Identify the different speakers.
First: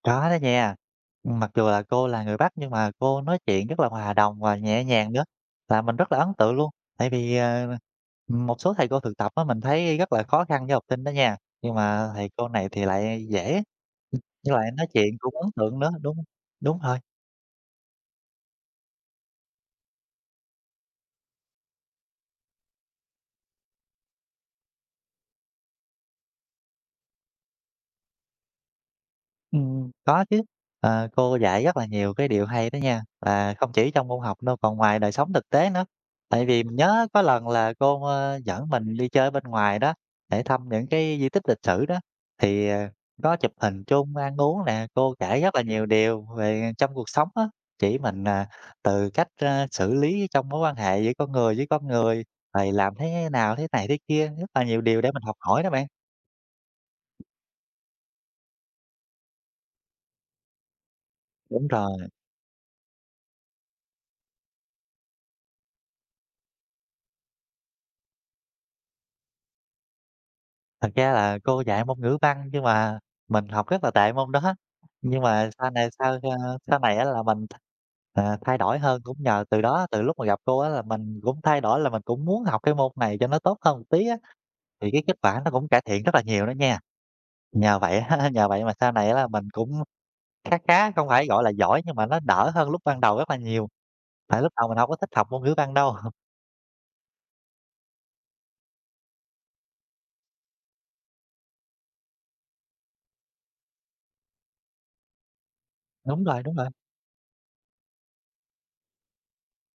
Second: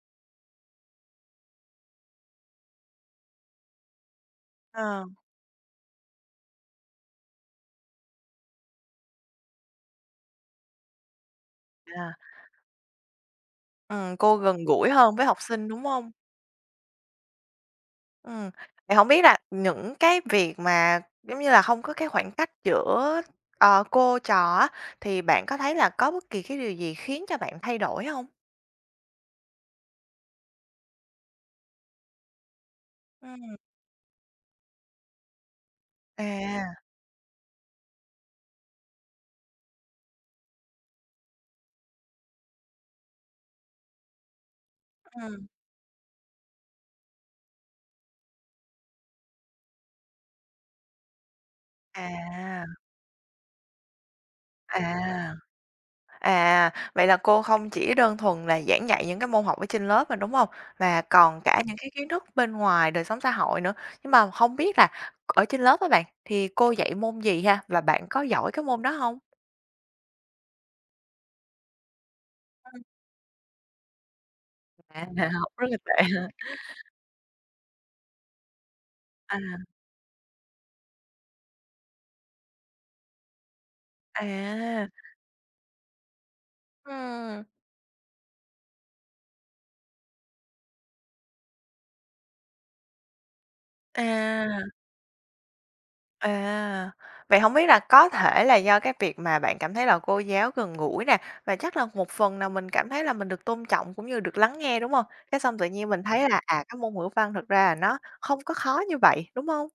Speaker 1: Có đó nha. Mặc dù là cô là người Bắc nhưng mà cô nói chuyện rất là hòa đồng và nhẹ
Speaker 2: Ờ.
Speaker 1: nhàng nữa, và mình rất là ấn tượng luôn. Tại vì, à, m một số thầy cô thực tập á, mình thấy rất là khó khăn với học sinh đó nha, nhưng mà
Speaker 2: Yeah.
Speaker 1: thầy cô này thì lại dễ
Speaker 2: Ừ, cô
Speaker 1: với
Speaker 2: gần
Speaker 1: lại nói
Speaker 2: gũi hơn
Speaker 1: chuyện
Speaker 2: với
Speaker 1: cũng
Speaker 2: học
Speaker 1: ấn
Speaker 2: sinh,
Speaker 1: tượng
Speaker 2: đúng
Speaker 1: nữa.
Speaker 2: hông?
Speaker 1: Đúng đúng rồi.
Speaker 2: Ừm, vậy hổng biết là những cái việc mà giống như là hông có cái khoảng cách giữa, ờ, cô trò á, thì bạn có thấy là có bất kỳ cái điều gì khiến cho bạn thay đổi hông?
Speaker 1: Ừm. Có chứ, ờ, cô dạy rất là nhiều cái điều hay đó nha, và
Speaker 2: Ừm.
Speaker 1: không chỉ trong môn học đâu, còn ngoài đời sống thực tế nữa. Tại vì mình
Speaker 2: À.
Speaker 1: nhớ có lần là cô, ơ, dẫn mình đi chơi ở bên ngoài đó để thăm những cái di tích lịch sử đó, thì, ờ, có chụp hình chung, ăn uống nè, cô kể
Speaker 2: Ừm.
Speaker 1: rất là nhiều điều về trong cuộc sống á, chỉ mình, à, từ cách, a, xử lý trong mối quan hệ giữa con người với con người,
Speaker 2: À!
Speaker 1: rồi làm thế nào, thế này thế kia, rất là nhiều
Speaker 2: À!
Speaker 1: điều để mình học hỏi đó bạn.
Speaker 2: À, vậy là cô không chỉ đơn thuần là giảng dạy những cái môn học ở trên lớp mà, đúng hông? Mà còn cả
Speaker 1: Đúng
Speaker 2: những cái
Speaker 1: rồi.
Speaker 2: kiến thức bên ngoài đời sống xã hội nữa. Nhưng mà hông biết là ở trên lớp á bạn, thì cô dạy môn gì ha? Và bạn có giỏi cái môn đó hông?
Speaker 1: Thật ra là cô dạy môn Ngữ Văn nhưng
Speaker 2: Ừm.
Speaker 1: mà mình học rất là tệ môn đó.
Speaker 2: À,
Speaker 1: Nhưng
Speaker 2: bạn
Speaker 1: mà
Speaker 2: học rất
Speaker 1: sau
Speaker 2: là
Speaker 1: này
Speaker 2: tệ
Speaker 1: sau,
Speaker 2: ha.
Speaker 1: a, sau này á là mình, ờ, thay đổi hơn cũng
Speaker 2: À.
Speaker 1: nhờ từ đó, từ lúc mà gặp cô á là mình cũng thay đổi là mình cũng muốn học cái môn này cho nó tốt hơn một tí á.
Speaker 2: À!
Speaker 1: Thì cái kết quả nó cũng cải thiện rất là nhiều nữa nha.
Speaker 2: Ừm!
Speaker 1: Nhờ vậy nhờ vậy mà sau này á là mình cũng khá khá, không phải gọi là giỏi nhưng mà nó đỡ hơn lúc ban đầu rất là nhiều. Tại lúc đầu
Speaker 2: À!
Speaker 1: mình hổng có thích học môn Ngữ Văn đâu.
Speaker 2: À! Vậy hổng biết là có thể là do cái việc mà bạn cảm thấy là cô giáo gần gũi nè, và chắc là một phần nào mình cảm thấy là mình được tôn trọng cũng như được lắng nghe, đúng hông? Cái xong tự nhiên mình
Speaker 1: Đúng
Speaker 2: thấy là,
Speaker 1: rồi, đúng
Speaker 2: à,
Speaker 1: rồi.
Speaker 2: cái môn Ngữ văn thật ra là nó không có khó như vậy, đúng không?